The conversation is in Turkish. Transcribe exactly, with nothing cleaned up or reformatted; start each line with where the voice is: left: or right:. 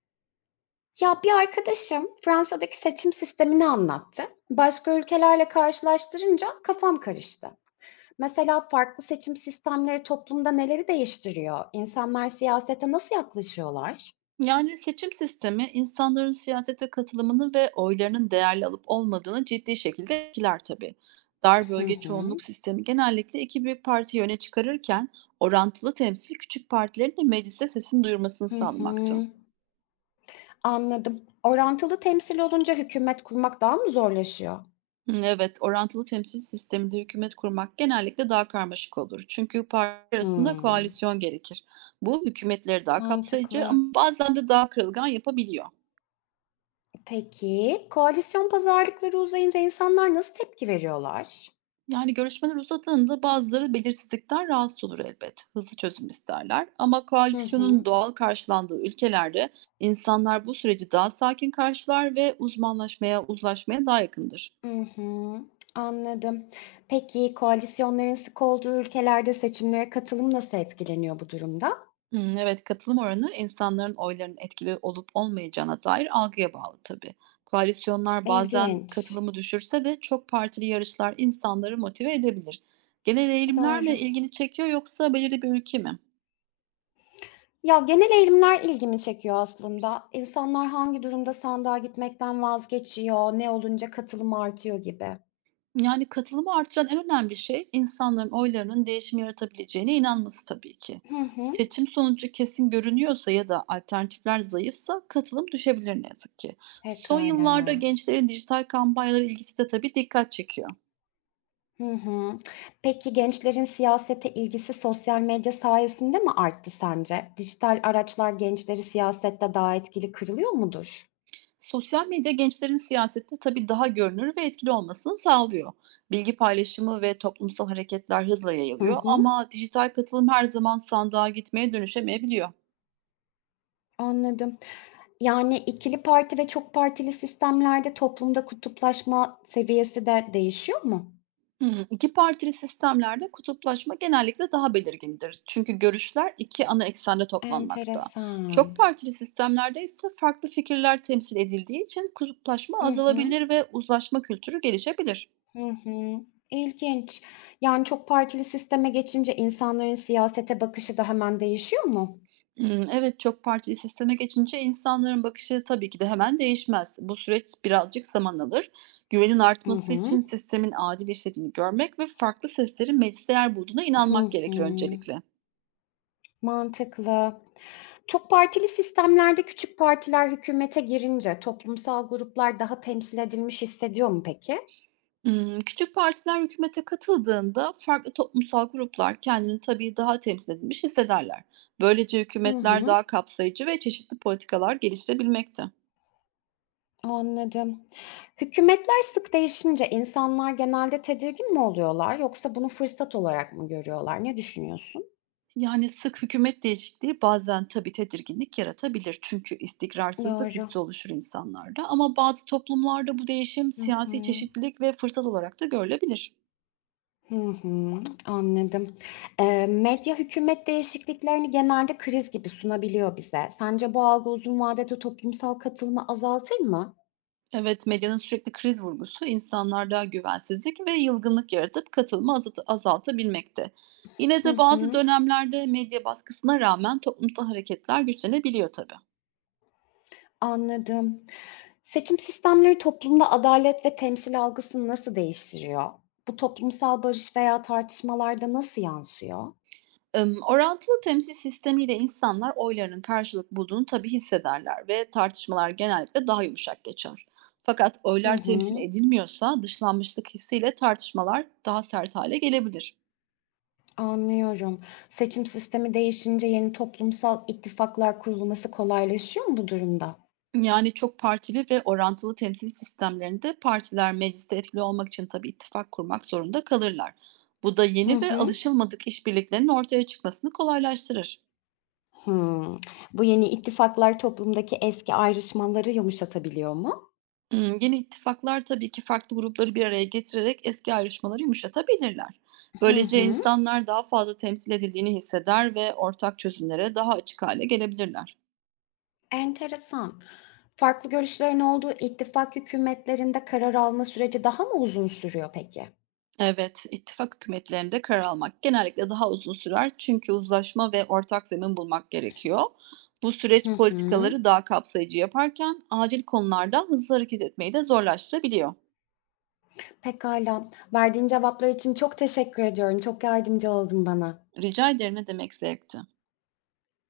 left: Ya bir arkadaşım Fransa'daki seçim sistemini anlattı. Başka ülkelerle karşılaştırınca kafam karıştı. Mesela farklı seçim sistemleri toplumda neleri değiştiriyor? İnsanlar siyasete nasıl yaklaşıyorlar?
right: Yani seçim sistemi insanların siyasete katılımını ve oylarının değerli alıp olmadığını ciddi şekilde etkiler tabii. Dar
left: Hı
right: bölge
left: hı,
right: çoğunluk sistemi genellikle iki büyük partiyi öne çıkarırken orantılı temsil küçük partilerin de mecliste sesini duyurmasını
left: hı hı.
right: sağlamaktı.
left: Anladım. Orantılı temsil olunca hükümet kurmak daha mı zorlaşıyor?
right: Hmm, Evet, orantılı temsil sisteminde hükümet kurmak genellikle daha karmaşık olur. Çünkü parti arasında
left: Hmm,
right: koalisyon gerekir. Bu hükümetleri daha kapsayıcı
left: mantıklı.
right: ama bazen de daha kırılgan yapabiliyor.
left: Peki, koalisyon pazarlıkları uzayınca insanlar nasıl tepki veriyorlar?
right: Yani görüşmeler uzadığında bazıları belirsizlikten rahatsız olur elbet. Hızlı çözüm isterler ama
left: Hı hı.
right: koalisyonun doğal karşılandığı ülkelerde insanlar bu süreci daha sakin karşılar ve uzmanlaşmaya, uzlaşmaya daha yakındır.
left: Hı hı, anladım. Peki, koalisyonların sık olduğu ülkelerde seçimlere katılım nasıl etkileniyor bu durumda?
right: Hmm, evet, katılım oranı insanların oylarının etkili olup olmayacağına dair algıya bağlı tabii. Koalisyonlar bazen
left: İlginç.
right: katılımı düşürse de çok partili yarışlar insanları motive edebilir. Genel eğilimler mi
left: Doğru.
right: ilgini çekiyor yoksa belirli bir ülke mi?
left: Ya genel eğilimler ilgimi çekiyor aslında. İnsanlar hangi durumda sandığa gitmekten vazgeçiyor, ne olunca katılım artıyor gibi.
right: Yani, katılımı artıran en önemli şey insanların oylarının değişim yaratabileceğine inanması tabii ki.
left: Hı hı.
right: Seçim sonucu kesin görünüyorsa ya da alternatifler zayıfsa katılım düşebilir ne yazık ki. Son
left: Pekala.
right: yıllarda gençlerin dijital kampanyalara ilgisi de tabii dikkat çekiyor.
left: Hı hı. Peki gençlerin siyasete ilgisi sosyal medya sayesinde mi arttı sence? Dijital araçlar gençleri siyasette daha etkili kırılıyor mudur?
right: Sosyal medya gençlerin siyasette tabii daha görünür ve etkili olmasını sağlıyor. Bilgi paylaşımı ve toplumsal hareketler hızla
left: Hı
right: yayılıyor
left: hı.
right: ama dijital katılım her zaman sandığa gitmeye dönüşemeyebiliyor.
left: Anladım. Yani ikili parti ve çok partili sistemlerde toplumda kutuplaşma seviyesi de değişiyor mu?
right: Hımm. iki partili sistemlerde kutuplaşma genellikle daha belirgindir. Çünkü görüşler iki ana eksende toplanmakta.
left: Enteresan.
right: Çok partili sistemlerde ise farklı fikirler temsil edildiği için kutuplaşma
left: Hı hı.
right: azalabilir ve uzlaşma kültürü gelişebilir.
left: Hı hı. İlginç. Yani çok partili sisteme geçince insanların siyasete bakışı da hemen değişiyor mu?
right: Hımm, evet, çok partili sisteme geçince insanların bakışı tabii ki de hemen değişmez. Bu süreç birazcık zaman alır. Güvenin
left: Hı
right: artması
left: hı.
right: için sistemin adil işlediğini görmek ve farklı seslerin mecliste yer bulduğuna
left: Hı
right: inanmak
left: hı.
right: gerekir öncelikle.
left: Mantıklı. Çok partili sistemlerde küçük partiler hükümete girince toplumsal gruplar daha temsil edilmiş hissediyor mu peki?
right: Imm, küçük partiler hükümete katıldığında farklı toplumsal gruplar kendini tabii daha temsil edilmiş hissederler. Böylece
left: Hı
right: hükümetler
left: hı.
right: daha kapsayıcı ve çeşitli politikalar geliştirebilmekte.
left: Anladım. Hükümetler sık değişince insanlar genelde tedirgin mi oluyorlar yoksa bunu fırsat olarak mı görüyorlar? Ne düşünüyorsun?
right: Yani sık hükümet değişikliği bazen tabii tedirginlik yaratabilir çünkü istikrarsızlık
left: Doğru.
right: hissi oluşur insanlarda ama bazı toplumlarda bu değişim
left: Hı
right: siyasi
left: hı.
right: çeşitlilik ve fırsat olarak da görülebilir.
left: Hı hı. Anladım. Eee, medya hükümet değişikliklerini genelde kriz gibi sunabiliyor bize. Sence bu algı uzun vadede toplumsal katılımı azaltır mı?
right: Evet, medyanın sürekli kriz vurgusu insanlarda güvensizlik ve yılgınlık yaratıp katılımı azalt- azaltabilmekte. Yine
left: Hı
right: de bazı
left: hı.
right: dönemlerde medya baskısına rağmen toplumsal hareketler güçlenebiliyor tabii.
left: Anladım. Seçim sistemleri toplumda adalet ve temsil algısını nasıl değiştiriyor? Bu toplumsal barış veya tartışmalarda nasıl yansıyor?
right: Im, orantılı temsil sistemiyle insanlar oylarının karşılık bulduğunu tabii hissederler ve tartışmalar genellikle daha yumuşak geçer. Fakat
left: Hı
right: oylar temsil
left: hı,
right: edilmiyorsa dışlanmışlık hissiyle tartışmalar daha sert hale gelebilir.
left: anlıyorum. Seçim sistemi değişince yeni toplumsal ittifaklar kurulması kolaylaşıyor mu bu durumda?
right: Yani çok partili ve orantılı temsil sistemlerinde partiler mecliste etkili olmak için tabii ittifak kurmak zorunda kalırlar. Bu da
left: Hı
right: yeni ve
left: hı.
right: alışılmadık işbirliklerinin ortaya çıkmasını kolaylaştırır.
left: Hımm. Bu yeni ittifaklar toplumdaki eski ayrışmaları yumuşatabiliyor mu?
right: Hmm, Yeni ittifaklar tabii ki farklı grupları bir araya getirerek eski ayrışmaları yumuşatabilirler.
left: Hı
right: Böylece
left: hı.
right: insanlar daha fazla temsil edildiğini hisseder ve ortak çözümlere daha açık hale gelebilirler.
left: Enteresan. Farklı görüşlerin olduğu ittifak hükümetlerinde karar alma süreci daha mı uzun sürüyor peki?
right: Evet, ittifak hükümetlerinde karar almak genellikle daha uzun sürer çünkü uzlaşma ve ortak zemin bulmak gerekiyor. Bu
left: Hı
right: süreç
left: hı.
right: politikaları daha kapsayıcı yaparken acil konularda hızlı hareket etmeyi de zorlaştırabiliyor.
left: Pekala. Verdiğin cevaplar için çok teşekkür ediyorum. Çok yardımcı oldun bana.
right: Rica ederim, ne demek, zevkti.